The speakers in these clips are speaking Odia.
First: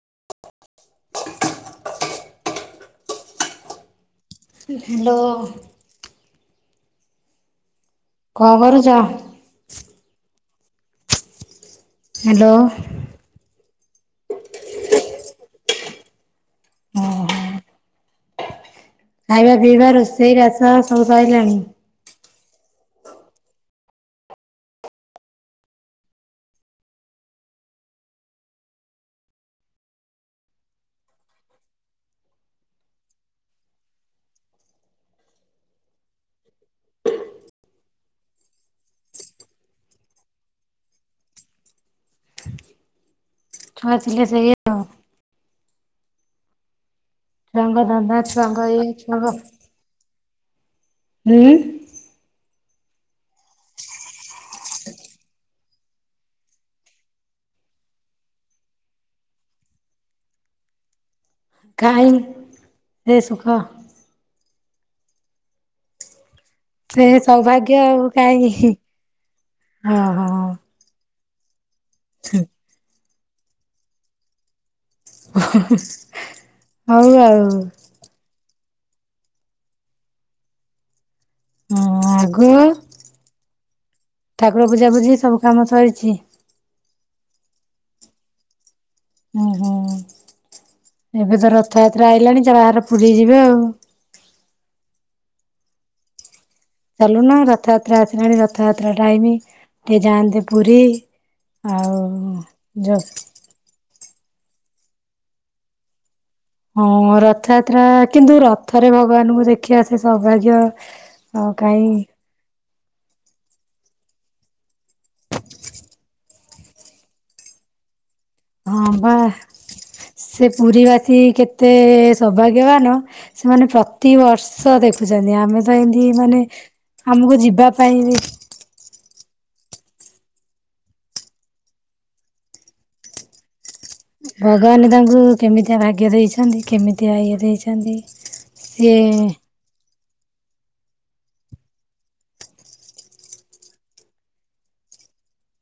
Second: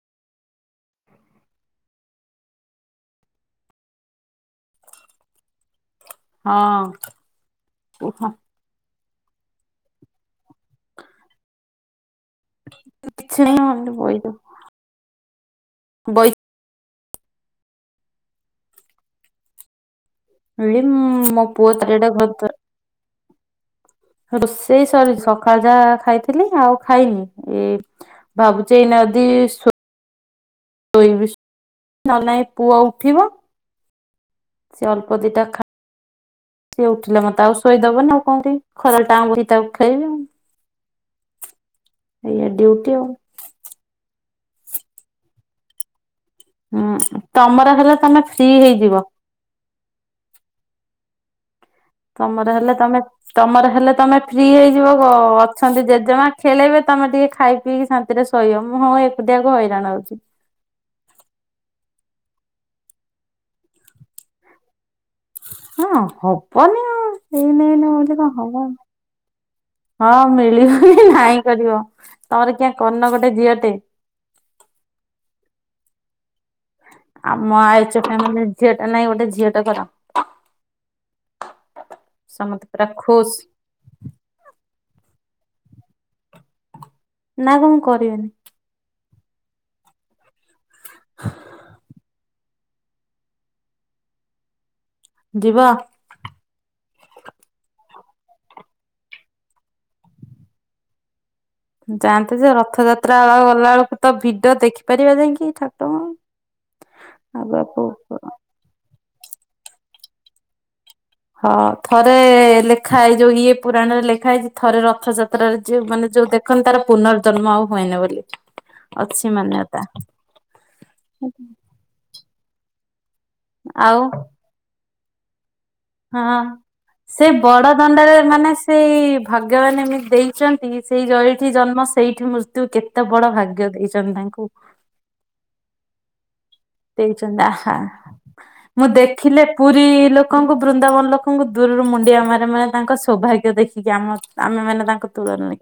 [inaudible] ହ୍ୟାଲୋ। ହଁ। କୁହ ଖବର ଯା। ହ୍ୟାଲୋ କିଛି ନା ଏଇଠି ବୋଇଲୁ। ବଇ ହୁଁ ହୁଁ। ଖାଇବା ପିଇବା ରୋଷେଇ ବାସ ଏଇ ସବୁ ମୋ ସଇଲାନି। ପୁଅ ଚାରିଟା ଘର ରୋଷେଇ ସରି ସକାଳ ଯାହା ଖାଇଥିଲି ଆଉ ଖାଇନି ଏଇ ଭାବୁଛି ଏଇନା ଆଦି ସୋ [inaudible] ୋଇ ନ ନାଇ ପୁଅ ଉଠିବ। ସେ ଅଳ୍ପ ଦିଇଟା ଖା ସିଏ ଉଠିଲେ ମତେ ଆଉ ଶୋଇଦବନ ଆଉ କଉଠି ଖରା ଟାଣ ବହି ତାକୁ ଖେଳେଇବି। ଏଇୟା ଡିଉଟି ଆଉ। ଛୁଆ ଥିଲେ ସେଇୟା ଆଉ। ହୁଁ ତମର ଛୁଆଙ୍କ ହେଲେ ଧନ୍ଦା ତମେ ଫ୍ରି ଛୁଆଙ୍କ ଇଏ ହେଇଯିବ। ଛୁଆଙ୍କ ହୁଁ ତମର ହେଲେ ତମେ ତମର ହେଲେ ତମେ ଫ୍ରି ହେଇଯିବ ଅଁ। ଅଛନ୍ତି ଜେଜେମା ଖେଲେଇବେ ତମେ ଟିକେ ଖାଇ ପିଇକି ଶାନ୍ତିରେ ଶୋଇ ମୁଁ ହଁ ଏକୁଟିଆକୁ ହଇରାଣ ହଉଛି। କାଇଁ ରେ ସୁଖ। ହଁ ହଉ। ପନି ସେ ସେଇ ସୌଭାଗ୍ୟ ନେଇନ ଆଉ ବ ତ କାହିଁ ହବନି ହଁ ଓହୋ ମିଳିବ ନାଇଁ? କରିବ ତମର କିଏ କର୍ଣ ଗୋଟେ ଝିଅଟେ? ହୋ ହୋ ହୋ ଆମ ଆୟଚ ପାଇଁ ମାନେ ଝିଅ ଟା ନାହିଁ ଗୋଟେ ଝିଅଟା କର? ଆଗ ସମତତ ରଖୁଷ ବୁଝା ବୁଝି ସବୁ କାମ ସରିଛି? ନା କଣ କରିବିନି? ହୁଁ ହୁଁ ଏବେ ତ ରଥଯାତ୍ରା ଆଇଲାଣି। ବାହାରେ ପୁରୀ ଯିବେ ଆଉ। ଯିବା ଚାଲୁନ ରଥଯାତ୍ରା ଆସିଲାଣି ରଥଯାତ୍ରା ଟାଇମ ଟିକେ ଯାଆନ୍ତିେ ପୁରୀ। ଆଉ ଯାଆନ୍ତେ ଯେ ଯୋଉ ରଥଯାତ୍ରା ଗଲା ବେଳକୁ ତ ଭିଡି ଦେଖିପାରିବା ଯାଇକି ଠାକୁଟରଙ୍କ ହଁ ରଥଯାତ୍ରା କିନ୍ତୁ ରଥରେ ଭଗବାନଙ୍କୁ ଦେଖିବା ସେ ସୌଭାଗ୍ୟ ଆଉ ହଁ କାହିଁ ଥରେ ଲେଖା ହେଇ ଯୋଉ ଇଏ ପୁରାଣରେ ଲେଖା ହେଇଛି ଥରେ ରଥଯାତ୍ରାରେ ଯ ମାନେ ଯୋଉ ଦେଖନ୍ତି ତାର ପୁନର୍ଜନ୍ମ ଆଉ ହୁଏନି ବୋଲି ହଁ ବା ଅଛି ମାନ୍ୟତା। ସେ ପୁରୀ ବାସୀ କେତେ ସୌଭାଗ୍ୟବାନ ସେମାନେ ଆଉ ପ୍ରତିବର୍ଷ ଦେଖୁଛନ୍ତି ଆମେ ତ ଏମିତି ହଁ ମାନେ ସେ ଆମକୁ ଯିବା ବଡ ପାଇଁ ବି ଦଣ୍ଡରେ ମାନେ ସେଇ ଭଗମାନେ ଦେଇଛନ୍ତି ସେଇ ଯଉଠି ଜନ୍ମ ସେଇଠି ମୃତ୍ୟୁ କେତେ ବଡ ଭାଗ୍ୟ ଦେଇ ଭଗବାନ ତାଙ୍କୁ କେମିତିଆ ଭାଗ୍ୟ ଦେଇଛ? ଦେଇଛନ୍ତି ଆହା ମୁଁ ସିଏ ଦେଖିଲେ ପୁରୀ ଲୋକ ଲୋକଙ୍କୁ ବୃନ୍ଦାବନ ଲୋକଙ୍କୁ ଦୂରରୁ ମୁଣ୍ଡିଆ ମାନ ମାନେ ତାଙ୍କ ସୌଭାଗ୍ୟ ଦେଖିକି ଆମ ଆମେ ମାନେ ତାଙ୍କୁ ତୁଳନା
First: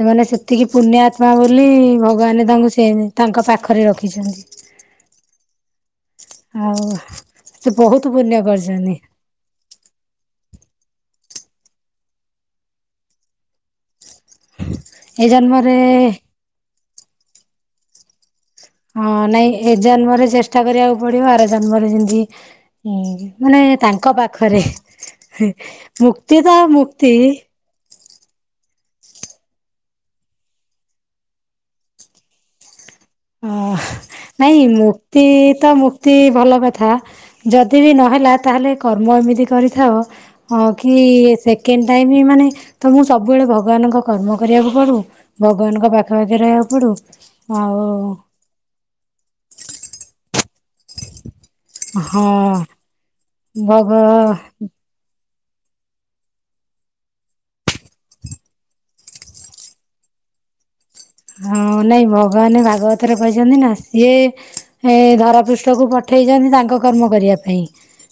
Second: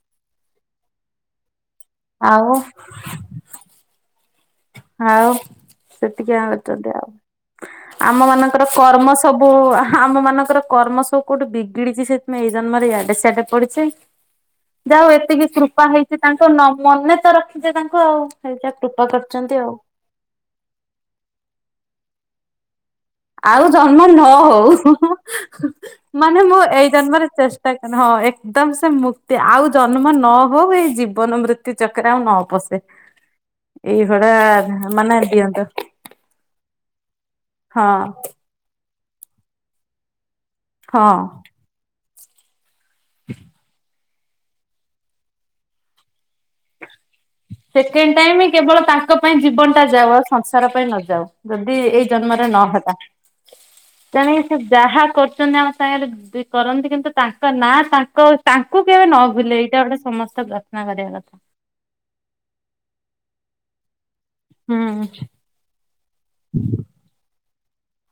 ସେମାନେ ସେତିକି ପୁଣ ଆତ୍ମା ବୋଲି ଭଗବାନ ଆଉ ତାଙ୍କୁ ସେ ତାଙ୍କ ପାଖରେ ରଖିଛନ୍ତି। ହଉ ସେତିକି ଆ କରଛନ୍ତି ଆଉ। ସେ ବହୁତ ଆମ ପୁଣ୍ୟ ମାନଙ୍କର କରିଛନ୍ତି କର୍ମ ସବୁ ଆମ ମାନଙ୍କର କର୍ମ ସବୁ କୋଉଠୁ ବିଗିଡିଛି ସେଥିପାଇଁ ଏଇ ଜନ୍ମ ୟାଡେ ସଆଡେ ପଡିଛି। ଯାହା ଏଇ ଏତିକି କୃପା ଜନ୍ମରେ ହେଇଛି ତାଙ୍କ ମନେ ତ ରଖିଛେ ତାଙ୍କୁ ଆଉ। ଖ କୃପା ହଁ କର ନାଇଁ ଏ ଜନ୍ମରେ ଚେଷ୍ଟା କରିବାକୁ ପଡିବ ଆର ଜନ୍ମରେ ଯେମିତି ହୁଁ ମାନେ ଆଉ ଜନ୍ମ ତାଙ୍କ ନ ପାଖରେ ହଉ ମୁକ୍ତି ମାନେ ତ ମୁଁ ଏଇ ମୁକ୍ତି ଜନ୍ମରେ ଚେଷ୍ଟା କ ହଁ ଏକଦମ ସେ ମୁକ୍ତି। ଆଉ ଜନ୍ମ ନ ହଉ ଏଇ ଜୀବନ ମୃତ୍ୟୁ ଚକରେ ଆଉ ନ ପଶେ। ଅ ଏଇଭଳିଆ ନାଇଁ ମାନେ ମୂର୍ତି ଦିଅନ୍ତୁ ତ ମୁୂର୍ତି ଭଲ କଥା ଯଦି ହଁ ବି ନହେଲା ତା ହେଲେ କର୍ମ ଏମିତି କରିଥାଅ କି ହଁ। ସେକେଣ୍ଡ ଟାଇମ୍ ମାନେ ତ ମୁଁ ସବୁବେଳେ ଭଗବାନଙ୍କ କର୍ମ କରିବାକୁ ପଡ଼ୁ ଭଗବାନଙ୍କ ପାଖାପାଖି ରହିବାକୁ ପଡ଼ୁ ଆଉ ସେ ଟାଇମ କେବଳ ତାଙ୍କ ପାଇଁ ଜୀବନ ଟା ଯାଉ ଆଉ ସଂସାର ପାଇଁ ନ ଯାଉ। ଯଦି ଏଇ ହଁ ଜନ୍ମରେ ନ ହେଲା ଭଗ ତେଣିକି ସେ ଯାହା କର ରିଚନ୍ତି ଆମ ସାଙ୍ଗରେ ସେ କରନ୍ତି କିନ୍ତୁ ତାଙ୍କ ନା ତାଙ୍କ ତାଙ୍କୁ କେବେ ନ ଭୁଲେ ଏଇଟା ଗୋଟେ ସମସ୍ତ ଆ ହଁ ନାଇଁ ଭଗବାନ ଭାଗବତରେ କହିଛନ୍ତି ନା ସିଏ ହୁଁ। ଏ ଧରା ପୃଷ୍ଠକୁ ପଠେଇଛନ୍ତି ତାଙ୍କ କର୍ମ କରିଆ ପାଇଁ।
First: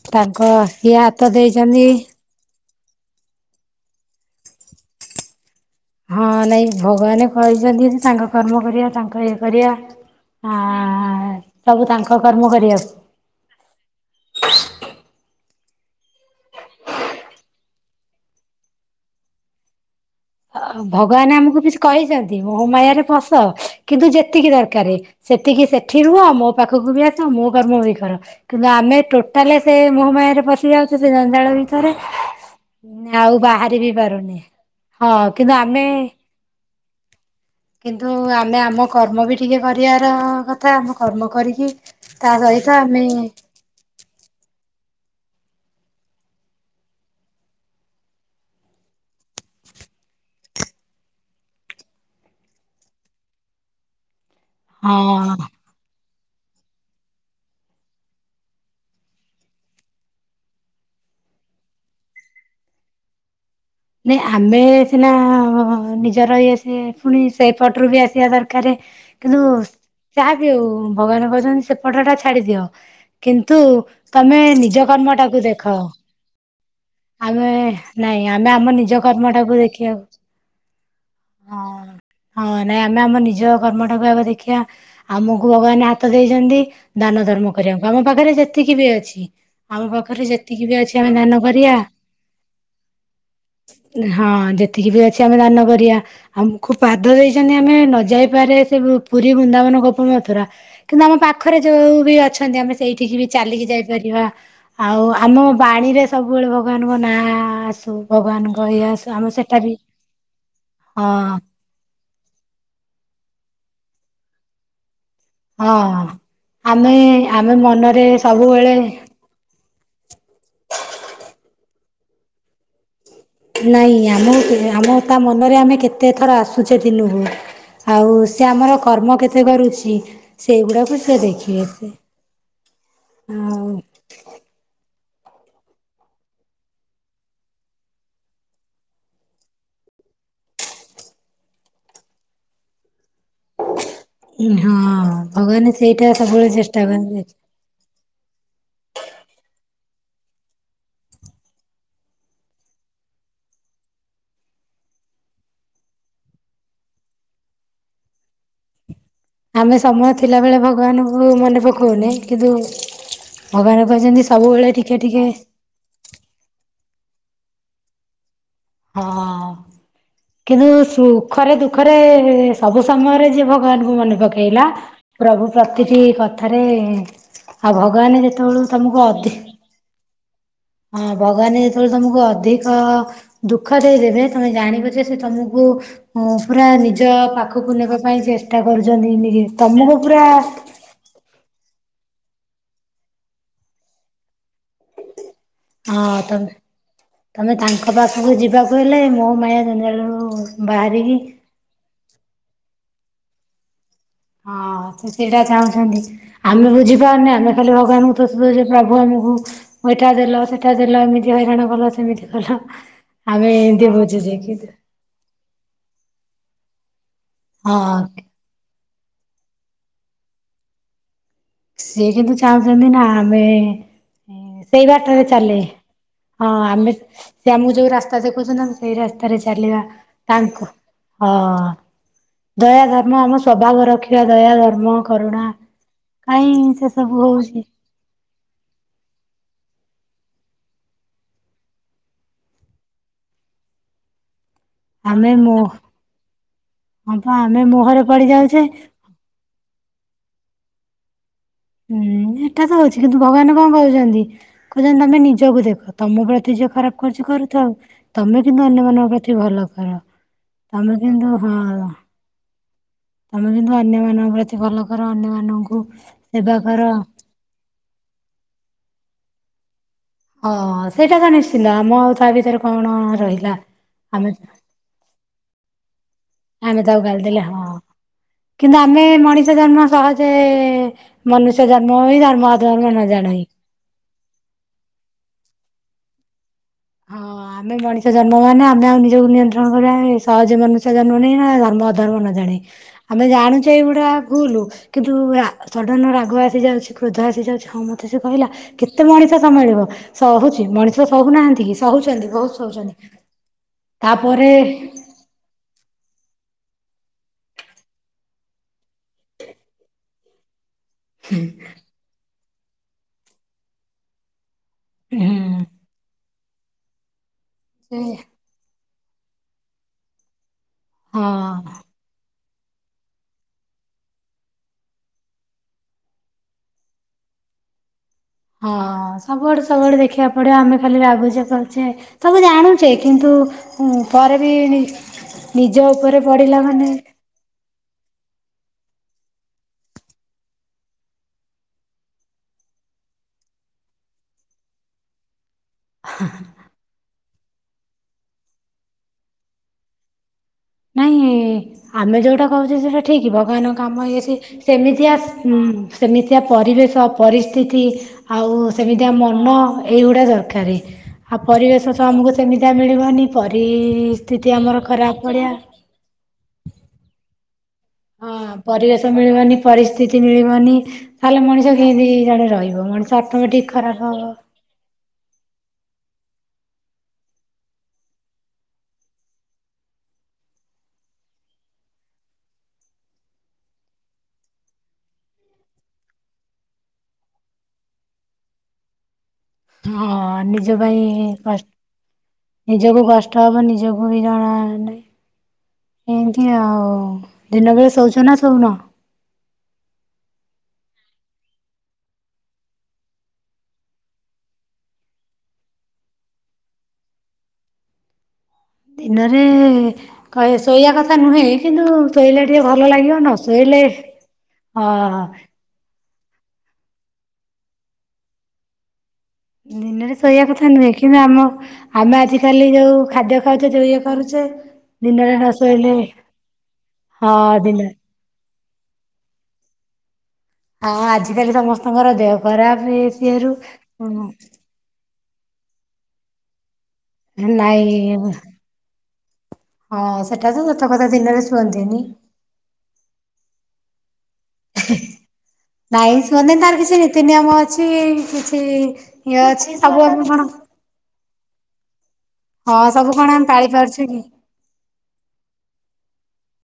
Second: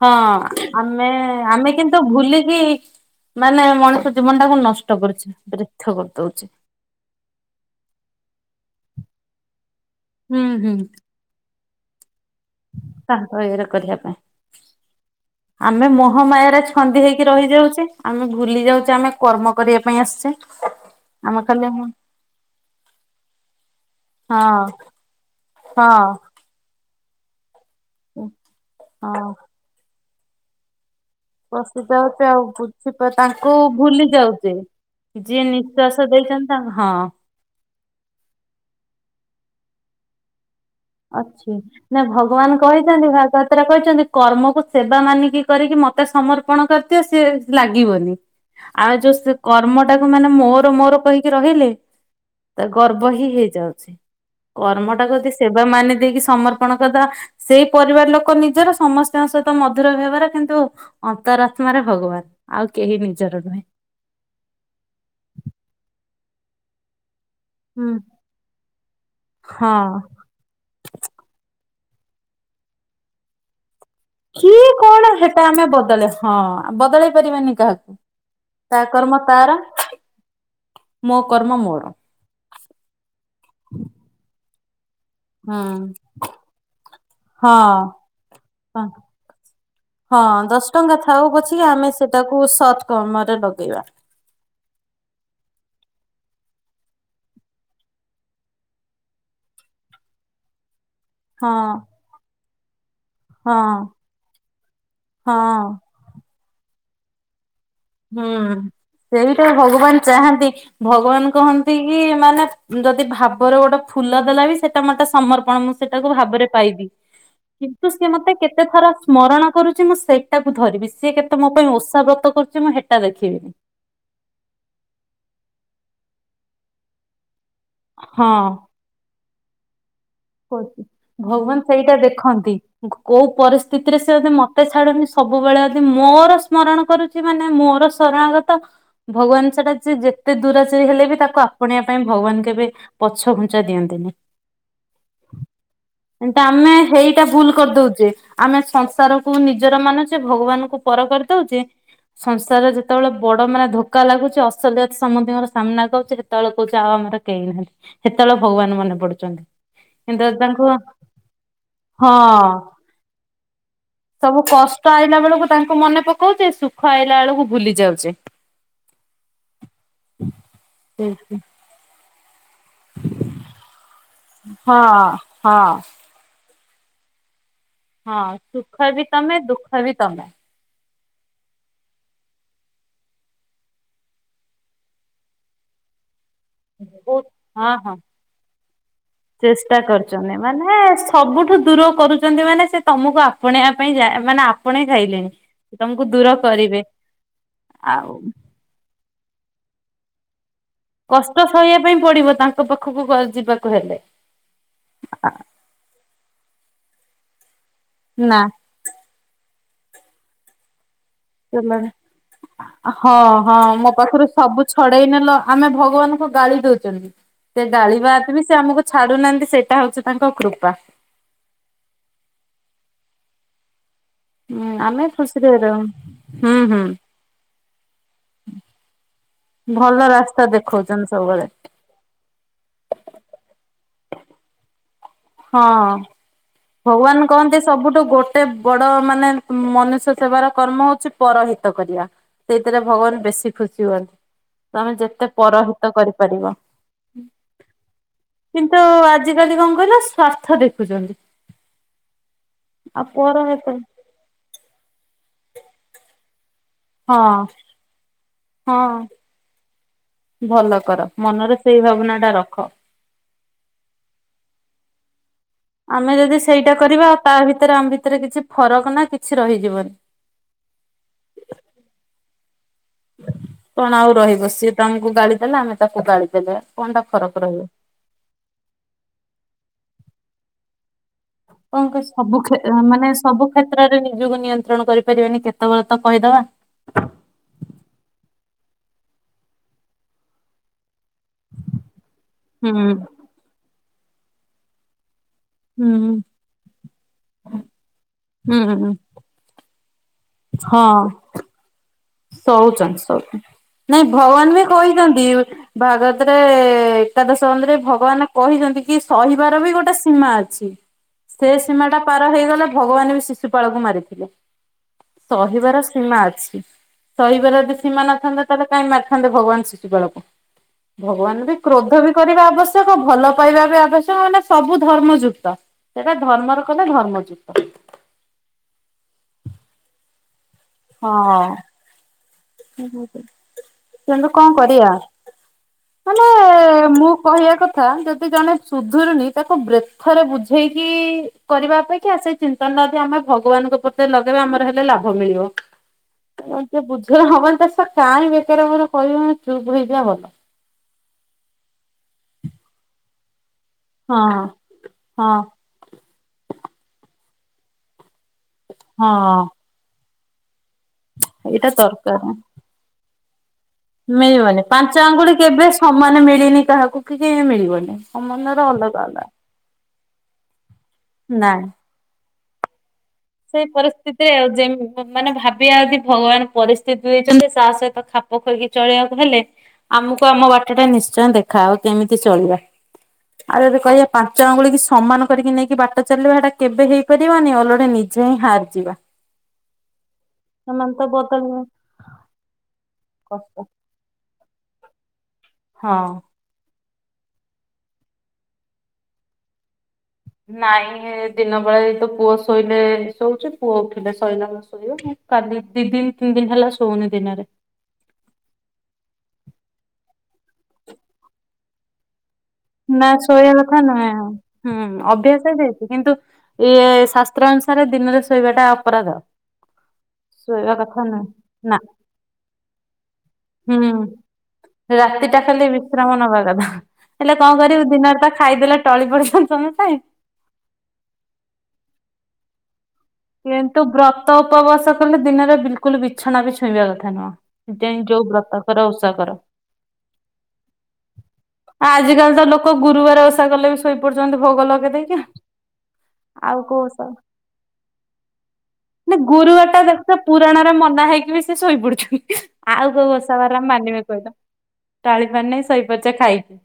ହଁ ତାଙ୍କ ସିଏ ଆମେ ହାତ ଆମେ ଦେଇଛନ୍ତି କିନ୍ତୁ ଭୁଲି କି ମାନେ ମଣିଷ ଜୀବନ ଟାକୁ ନଷ୍ଟ କରୁଛୁ [unintelligible] ହଁ ନାଇଁ ଭଗବାନ କହିଛନ୍ତି ଯେ ତାଙ୍କ କର୍ମ କରିଆ ତାଙ୍କ ଇଏ କରିଆ। ହୁଁ ହୁଁ। ସବୁ ତାଙ୍କ କର୍ମ କରିବାକୁ। ତାଙ୍କ ଇଏରେ କରିଆ ପାଇଁ। ଆମେ ମୋହମାୟାରେ ଛନ୍ଦି ହେଇକି ରହିଯାଉଛେ ଆମେ ଭୁଲି ଯାଉଚେ ଆମେ କର୍ମ କରିଆ ପାଇଁ ଆସିଛେ। ଅ ଭଗବାନ ଆମେ ଆମକୁ ଖାଲି କିଛି କହିଛନ୍ତି ମୋହମାୟାରେ ପଶ କିନ୍ତୁ ହଁ ଯେତିକି ଦରକାରେ ସେ ତିିକି ହଁ ସେଠି ରୁହ ମୋ ପାଖକୁ ବି ଆ ସ ମୋ କାମ ବି କର କିନ୍ତୁ ଆମେ ହଁ। ଟୋଟାଲେ ସେ ମୋହମାୟାରେ ପଶିଯାଉ ସେ ଯଞ୍ଚାଳ ପଶି ଭିତରେ ଯାଉଚେ ଆଉ ବୁଝି ପା ଆଉ ବାହାରି ବି ପାରୁନି। ହଁ ସେ କିନ୍ତୁ ଆମେ ନିଶ୍ଵାସ ଦେଇଛନ୍ତି [unintelligible] କିନ୍ତୁ ଆମେ ଆମ କର୍ମ ବି ଟିକେ କରିଆର କ ଅଛି ନା ଭଗବାନ ଆମେ କହିଛନ୍ତି ଭାଗବତରେ କହିଛନ୍ତି କର୍ମକୁ ସେବା ମାନିକି କରିକି ମତେ ସମର୍ପଣ କରିଦିଅ ସିଏ ଲାଗିବନି। ଆଉ ଯୋଉ ସେ କର୍ମ ଟାକୁ ମାନେ ମୋର ମୋର କହିକି ରହିଲେ ତା ଗର୍ବ ହିଁ ହେଇଯାଉଛି ହଁ କର୍ମଟାକୁ ଯଦି ସେବା ମାନି ଦେଇକି ସମର୍ପଣ କରିଦେବା ସେଇ ପରିବାର ଲୋକ ନିଜର ସମସ୍ତଙ୍କ ସହିତ ମଧୁର ବ୍ୟବହାର କିନ୍ତୁ ଅନ୍ତର ଆତ୍ମାରେ ଭଗବାନ ଆଉ କେହି ନିଜର ନୁହେଁ। ନାଇଁ ଆମେ ସିନା ନିଜର ଇଏ ସିଏ ପୁଣି ସେଇପଟରୁ ହୁଁ ବି ଆସିଆ ଦରକାରେ କିନ୍ତୁ ହଁ। ଯାହା ବିି ହଉ ଭଗବାନ କହିଛନ୍ତି ସେ ପଠଟା ଛାଡି ଦିଅ କିନ୍ତୁ ତମେ କି ନିଜ କଣ କର୍ମ ସେଟା ଟାକୁ ଆମେ ଦେଖ। ବଦଳେ ହଁ ବଦଳେଇ ଆମେ ପାରିବାନି କାହାକୁ। ନାଇଁ ଆ ମ ତା ନିଜ କର୍ମ ଟାକୁ ତାର ଦେଖିଆକୁ ମୋ କର୍ମ ହଁ ମୋର ହଁ ନାଇଁ ଆମେ ଆମ ନିଜ କର୍ମଟାକୁ ଆଗ ଦେଖିଆ। ଆମକୁ ହୁଁ ଭଗବାନ ହାତ ଦେଇଛନ୍ତି ଦାନ ଧର୍ମ କରିଆକୁ ଆମ ହଁ। ପାଖରେ ଯେତିକି ବି ଅଛି ଆମ ପା ହଁ ଦଶ ଟଙ୍କା ଥାଉ ପଛ କେ ଆମେ ସେଟାକୁ ସତ କର୍ମ ହଁ ଯେତିକି ବି ଅଛି ଆମେ ଦାନ କରିଆ। ଆମକୁ ପାଦ ଦେଇଛନ୍ତି ଆମେ ନ ଯାଇପାରିଆ ସେ ଉ ପୁରୀ, ବୃନ୍ଦାବନ, ଗୋପ, ମଥୁରା। କିନ୍ତୁ ଆମ ହଁ। ପାଖରେ ଯୋଉ ବି ଅଛନ୍ତି ଆମେ ସେଇଠିକି ବି ହଁ ଚାଲିକି ଯାଇପାରିବା ଆଉ ଆମ ହଁ ବାଣୀରେ ସବୁ ସବୁବେଳେ ଭଗବାନଙ୍କ ନାଁ ଆସୁ ହୁଁ ଭଗବାନଙ୍କ ଏଆ ସେଇଟା ଭଗବାନ ଚାହାଁନ୍ତି ଭଗବାନ ହଁ କହନ୍ତି କି ମାନେ ଯଦି ଭା ବରେ ଗୋଟେ ଫୁଲ ଦେଲା ବି ସେଟା ମତେ ସମର୍ପଣ ମୁଁ ହଁ ସେଇଟାକୁ ଭାବରେ ପାଇବି। ଆମେ ଆମେ କିନ୍ତୁ ମନରେ ସିଏ ମତେ କେତେ ସବୁବେଳେ ଥର ସ୍ମରଣ କରୁଛି ମୁଁ ସେଇଟାକୁ ଧରିବି ସିଏ କେ ତେ ମୋ ପାଇଁ ଓଷା ବ୍ରତ କରୁଛି ମୁଁ ସେ ନାଇଁ ଆମ [inaudible] ଆମେ ତା ମନରେ ଆମେ କେତେ ଥର ଆସୁଛେ ଦିନକୁ। ଆଉ ହଁ ସେ ଆମର କର୍ମ କେତେ କରୁଛି। କହୁଛି ସେଇଗୁଡାକୁ ସେ ଭଗବାନ ଦେଖିବେ ସେ ସେଇଟା ଦେଖନ୍ତି କୋଉ ଆଉ ପରିସ୍ଥିତିରେ ସେ ମତେ ଛାଡୁନି ସବୁବେଳେ ଯଦି ମୋର ସ୍ମରଣ କରୁଛି ମାନେ ମୋର ସରଣାଗତ ଭଗବାନ ସେଇଟା ସେ ଯେତେ ଦୂରାଚାଇ ହେଲେ ବି ତାକୁ ଆପଣେଇବା ପାଇଁ ଭଗବାନ କେବେ ପଛ ଘୁଞ୍ଚା ଦିଅନ୍ତିନି। ହଁ ଭଗବାନ ସେଇଟା କିନ୍ତୁ ସବୁବେଳେ ଆମେ ଚେଷ୍ଟା କରନ୍ତି ହେଇଟା ଭୁଲ କରିଦଉଛେ ଆମେ ସଂସାରକୁ ନିଜର ମାନୁଛେ ଭଗବାନଙ୍କୁ ପର କରିଦଉଚେ। ସଂସାରରେ ଯେତେବେଳେ ବଡ ମାନେ ଧୋକା ଲାଗୁଛି ଅସଲିୟତ ସମସ୍ତିଙ୍କର ସାମ୍ନା କୁ ଆଉଛି ସେତେବେଳେ କହୁଛି ଆଉ ଆ ମୋର କେହି ନାହାନ୍ତି ସେତେବେଳେ ଭଗବାନ ମନେ ପଡୁଛନ୍ତି। ଆମେ ସମୟ କିନ୍ତୁ ଥିଲାବେଳେ ତାଙ୍କୁ ଭଗବାନଙ୍କୁ ମନେ ପକାଉନେ ହଁ କିନ୍ତୁ ଭଗବାନ କହିଛନ୍ତି ସବୁ ସବୁବେଳେ କଷ୍ଟ ଟିକେ ଆଇଲା ଟିକେ ବେଳକୁ ତାଙ୍କୁ ମନେ ପକୋଉଛେ ସୁଖ ଆଇଲା ବେଳକୁ ଭୁଲି ଯାଉଛେ। ହଁ କିନ୍ତୁ ସୁଖରେ ଦୁଃଖରେ ସବୁ ସମୟରେ ଯିଏ ଭଗବାନଙ୍କୁ ମନେ ପକେଇଲା ହଁ ପ୍ରଭୁ ହଁ ପ୍ରତିଟି କଥାରେ ଆଉ ଭଗବାନ ହଁ ଯେତେବେଳୁ ସୁଖ ତମକୁ ବି ତମେ ଅଧିକ ଦୁଃଖ ବି ତମେ। ହଁ ଭଗବାନ ଯେତେବେଳେ ତମକୁ ଅଧିକ ଦୁଃଖ ଦେଇଦବେ ତମେ ଜାଣିବ ଯେ ସେ ତମକୁ ହଁ ପୁରା ନିଜ ବହୁତ ହଁ ପାଖକୁ ହଁ ନେବା ପାଇଁ ଚେଷ୍ଟା କରୁଛନ୍ତି ନିଜେ ଚେଷ୍ଟା ତମକୁ ପୁରା କରୁଛନ୍ତି ମାନେ ସବୁଠୁ ଦୂର କରୁଛନ୍ତି ମାନେ ସେ ତମକୁ ଆପଣେଇବା ପାଇଁ ଯାଏ ମାନେ ଆପଣେଇ ସାଇଲେଣି। ତମକୁ ହଁ ଦୂର ତମେ କରିବେ ତମେ ତାଙ୍କ ଆଉ ପାଖକୁ ଯିବାକୁ ହେଲେ ମୋହ ମାୟା ଜନ୍ଜାଳରୁ କଷ୍ଟ ସହିବାକୁ ପାଇଁ ପଡିବ ତାଙ୍କ ପାଖକୁ ଯିବାକୁ ହେଲେ। ହଁ ସେ ସେଇଟା ଚାହୁଁଛନ୍ତି ଆମେ ବୁଝିପାରୁନେ ଆମେ ଖାଲି ଭଗବାନଙ୍କୁ ତ ଦୋସୋ ଦୋଉଛେ ପ୍ରଭୁ ଆମକୁ ଏଇଠା ଦେଲ ସେଠା ଆମେ ହଁ-ହଁ ଏମିତି ମୋ ପାଖରୁ ବୁଝୁଛେ ସବୁ କିନ୍ତୁ ଛଡେଇ ନେଲ ଆମେ ଭଗବାନଙ୍କୁ ଗାଳି ଦଉଛି। ସେ ହଁ ଗାଳିବାଦ ବି ସେ ଆମକୁ ଛାଡୁନାହାନ୍ତି ସେଇଟା ହଉଛି ତାଙ୍କ କୃପା। ସିଏ କିନ୍ତୁ ଚାହୁଁଛନ୍ତି ନା ଆମେ ହୁଁ ସେଇ ଆମେ ବାଟରେ ଖୁସିରେ ଚାଲେ ରହୁ ହଁ ହୁଁ ହୁଁ ଆମେ ସେ ଆମକୁ ଯୋଉ ରାସ୍ତା ଦେଖୁଛନ୍ତି ଆ ସେଇ ରାସ୍ତା ଚାଲିବା ଭଲ ରାସ୍ତା ତାଙ୍କୁ ଦେଖଉଛନ୍ତି ହଁ ସବୁବେଳେ ଦୟା ଭାବନା ଆମ ସ୍ୱଭାବର ସେଖିବି ଦୟା ଧର୍ମ କରୁଣା ହଁ କାହିଁ ସେ ସବୁ ଭଗବାନ କହନ୍ତି ହଉଛି ସବୁଠୁ ଗୋଟେ ବଡ ମାନେ ମନୁଷ୍ୟ ସେବାର କର୍ମ ହଉଛି ପରହିତ କରିବା ସେଇଥିରେ ଭଗବାନ ବେଶୀ ଖୁସି ହୁଅନ୍ତି। ତମେ ଯେତେ ଆମେ ମୋହ ପରହିତ କରିପାରିବ। ହଁ ପା ଆମେ ମୋହରେ ପଡି ଯାଉଛେ କିନ୍ତୁ ଆଜିକାଲି କଣ କହିଲ ସ୍ଵାର୍ଥ ଦେଖୁଛନ୍ତି। ହୁଁ ଏଇଟା ତ ହଉଛି ଆଉ କିନ୍ତୁ ଭଗବାନ ପରହିତ କଣ କହୁଛନ୍ତି କହୁଛନ୍ତି ତମେ ନିଜକୁ ଦେଖ ତମ ପ୍ରତି ଯେ ଖରାପ ହଁ କରଛି କରୁଥାଉ ତମେ କିନ୍ତୁ ହଁ। ଅନ୍ୟମାନଙ୍କ ପ୍ରତି ଭଲ କର। ଭଲ ତମେ କର କିନ୍ତୁ ହଁ ମନରେ ସେଇ ଭାବନା ଟା ରଖ। ତମେ କିନ୍ତୁ ଅନ୍ୟ ମାନଙ୍କ ପ୍ରତି ଭଲ କର ଅନ୍ୟ ମାନଙ୍କୁ ଆମେ ଯଦି ସେଇଟା କରିବା ଆଉ ତା ଭିତରେ ଆମ ଭିତରେ କିଛି ଫରକ ନା କିଛି ରହିଯିବନି। ହଁ ସେଇଟା ତ ନିଶ୍ଚିନ୍ତ ଆମ ଆଉ ତା ଭିତରେ କଣ ରହିଲା କଣ ଆଉ ଆମେ ରହିବ ସିଏ ତମକୁ ଗାଳି ଦେଲେ ଆମେ ତାକୁ ଗାଳି ଦେଲେ ଆମେ କଣଟା ତାକୁ ଗାଲି ଫରକ ଦେଲେ ହଁ ରହିବ। କିନ୍ତୁ ଆମେ ମଣିଷ ଜନ୍ମ ସହଜେ ମନୁଷ୍ୟ କଣ ଜନ୍ମ କ ହୋଇ ସବୁ ଧର୍ମ ଅଧର୍ମ ନ ମାନେ ଜାଣି ସବୁ କ୍ଷେତ୍ରରେ ନିଜକୁ ନିୟନ୍ତ୍ରଣ କରିପାରିବେନି କେତେ କେତେବେଳେ ତ କହିଦବା। ହଁ ଆମେ ମଣିଷ ଜନ୍ମ ମାନେ ଆମେ ଆଉ ନିଜକୁ ନିୟନ୍ତ୍ରଣ କରିବା ସହଜ ଜନ୍ମ ନ ନା ଧର୍ମ ଅଧର୍ମ ନ ଜାଣେ ହୁଁ ଆମେ ଜାଣୁଛେ ଏଇଗୁଡା ଭୁଲୁ କି ତୁ ହୁଁ ସଡ଼ନ ରାଗ ଆସିଯାଉଛି କ୍ରୋଧ ଆସିଯାଉଛି ହଁ ମୋତେ ସେ କହିଲା ହୁଁ କେତେ ମଣିଷ ସମ୍ଭାଳିବ। ସହୁଛି ମଣିଷ ଶହୁନାହାନ୍ତି କି। ସହୁଛନ୍ତି ବହୁତ ସହୁଛନ୍ତି ଶଉଛନ୍ତି ଶଉଛନ୍ତି ନାଇଁ ତାପରେ ଭଗବାନ ବି କହିଛନ୍ତି ଭାଗବତରେ ଏକାଦଶ [unintelligible] ରେ ଭଗବାନ କହିଛନ୍ତି କି ସହିବାର ବି ଗୋଟେ ସୀମା ଅଛି। ସେ ସୀମା ଟା ପାର ହେଇଗଲେ ଭଗବାନ ବି ଶିଶୁପାଳକୁ ମାରିଥିଲେ। ହୁଁ ସହିବାର ସୀମା ଅଛି ସହିବାର ଯଦି ସେ ସୀମା ନଥାନ୍ତା ତାହେଲେ କାହିଁ ମା ରିଥାନ୍ତେ ଭଗବାନ ଶିଶୁପାଳକୁ ହଁ ଭଗବାନ ବି କ୍ରୋଧ ବି କରିବା ଆବଶ୍ୟକ ଭଲ ପାଇବା ବି ଆବଶ୍ୟକ ମାନେ ସବୁ ଧର୍ମ ଯୁକ୍ତ। ସେଇଟା ଧର୍ମର କଲେ ଧର୍ମଯୁକ୍ତ। ହଁ ସବୁଆଡୁ ସବୁଆଡେ ଦେଖିବାକୁ ପଡିବ ଆମେ ଖାଲି ରାଗୁଚ [unintelligible] ତମେ ପରେ କଣ ବି କରିବା? ନିଜ ଉପରେ ମାନେ ପଡିଲା ମାନେ ମୁଁ କହିବା କଥା ଯଦି ଜଣେ ସୁଧୁରୁନି ତାକୁ ବ୍ରେଥରେ ବୁଝେଇକି କରିବା ଅପେକ୍ଷା ସେ ଚିନ୍ତନା ଟା ଆମେ ଭଗବାନ ଉପରେ ଲଗେଇବା ଆମର ହେଲେ ଲାଭ ମିଳିବ। ହବନି ଷେତ କାହିଁ ବେକାର ମୋର କହିବା ଚୁପ୍ ହେଇଯିବା ଭଲ। ନାଇଁ ଆମେ ଯୋଉଟା କହୁଚେ ସେଟା ଠିକ, ଭଗବାନଙ୍କ କାମ ଇଏ ହଁ ସେମିତି ଆ ହଁ ଉଁ ସେମିତିଆ ପରିବେଶ, ପରିସ୍ଥିତି ଆଉ ସେମିତିଆ ହଁ ମନ ଏଇଗୁଡ଼ା ଦରକାରେ ଆଉ ଏଇଟା ପରିବେଶ ତ ଆମକୁ ଦରକାର। ସେମିତିଆ ମିଳିବନି। ପରିସ୍ଥିତି ମିଳିବନି। ଆମର ପାଞ୍ଚ ଖରାପ ଆଙ୍ଗୁଳି ଭଳିଆ କେବେ ସମାନ ମିଳେନି କାହାକୁ କି ମିଳିବନି। ହଁ ସମାନର ଅଲଗା ପରିବେଶ ଅଲଗା। ମିଳିବନି ପରିସ୍ଥିତି ମିଳିବନି, ତାହେଲେ ନାଇଁ। ମଣିଷ କେମିତି ଜଣେ ରହିବ ମଣିଷ ଅଟୋମେଟିକ ସେଇ ଖରାପ ହବ ପରିସ୍ଥିତିରେ ଜେମ୍ ମାନେ ଭାବିବା ଆଉ କି ଭଗବାନ ପରିସ୍ଥିତି ଦେଇଚନ୍ତି ତା ସହିତ ଖାପ ଖୁଏଇକି ଚଳିବାକୁ ହେଲେ ଆମକୁ ଆମ ବାଟରେ ନି ଶ୍ଚୟ ଦେଖାହବ କେମିତି ଚଳିବା? ଆଉ ଯଦି କହିବା ପାଞ୍ଚ ଆଙ୍ଗୁଠି କି ସମାନ କରିକି ନେଇକି ବାଟ ଚାଲିବ, ଏଟା କେବେ ହେଇପାରିବନି ଅଲୋଡ଼ା ନି ଯାଇ ହାରିଯିବା। ହଁ ନିଜ ସେମାନେ ପାଇଁ ତ ବଦଳିବେ କଷ୍ ନିଜ ପାଇଁ ସବୁ କଷ୍ଟ ହବ ନିଜକୁ ବି ଜଣା ହଁ। ଏମିତି ଆଉ ଦିନ ବେଳେ ଶୋଉଚ ନା ଶଉନ? ନାଇଁ ଦିନ ବେଳେ ତ ପୁଅ ଶୋଇଲେ ଶୋଉଚି ପୁଅ ଉଠିଲେ ଶୋଇଲା ନ ଶୋଇବ ମୁଁ କାଲି ଦି ଦିନ ତିନି ଦିନ ହେଲା ଶୋଉନି ଦିନରେ। ଦିନରେ କ ଶୋଇବା କଥା ନୁହେଁ କିନ୍ତୁ ଶୋଇଲେ ଟିକେ ଭଲ ନା ଲାଗିବ ନ ଶୋଇବା କଥା ଶୋଇଲେ ନୁହେଁଁ, ହଁ ଅଭ୍ୟାସ ହେଇଯାଇଚି କିନ୍ତୁ ଇଏ ଶାସ୍ତ୍ର ଅନୁସାରେ ଦିନରେ ଶୋଇବାଟା ଅପରାଧ। ଦିନରେ ଶୋଇବା କଥା ନୁହେଁ କିନ୍ତୁ ଆମ ଆମେ ଆଜିିକାଲି ଯୋଉ ଖାଦ୍ୟ ଖାଉଚେ ଯୋଉ ଇଏ ହୁଁ କରୁଛେ ଦିନରେ ରାତିଟା ନ ଖାଲି ଶୋଇଲେ ବିଶ୍ରାମ ନେବା କଥା। ହେଲେ କଣ କରିବୁ ଦିନରେ ତ ଖାଇଦେଲେ ଟଳି ପଡିପଡୁଚୁ [unintelligible] ପାଇଁ। ହଁ ଆଜିିକାଲି ସମସ୍ତଙ୍କର ଦେହ ଖରାପ ହେଇ କିନ୍ତୁ ବ୍ରତ ଉପବାସ କିନ୍ତୁ ଦିନରେ ବିଲକୁଲ ବିଛଣାରେ ଶୋଇବା କଥା ନୁହଁ ନାଇଁ ଯାଇ ଯୋଉ ବ୍ରତକର ଓଷା କର। ହଁ ସେଟା ତ ସତ କଥା ଦିନରେ ଶୁଅନ୍ତିନି। ଆଜି କାଲି ତ ଲୋକ ଗୁରୁବାର ଓଷା କଲେ ବି ଶୋଇ ପଡୁଚନ୍ତି ଭୋଗ ଲଗେଇ ଦେଇକି। ନାଇଁ ସୋନି ତାର କିଛି ନୀତି ନିୟମ ଅଛି। କିଛି ଇଏ ଅଛି ଗୁରୁବାରଟାରେ ସବୁ ଦେଖ ଆମେ କଣ ପୁରାଣରେ ମନା ଖାଇକି ସେ ଶୋଇ ପୁଡୁଚନ୍ତି। ହଁ ଆଉ ସବୁ କୋଉ କଣ ଓଷା ଆମେ ବାର ପାଳି ପାରୁଛେ ମାନିବେ କି? କହିଲ ଟଳି ପାଣି ନେଇ ଶୋଇ ପଚା ଖାଇକି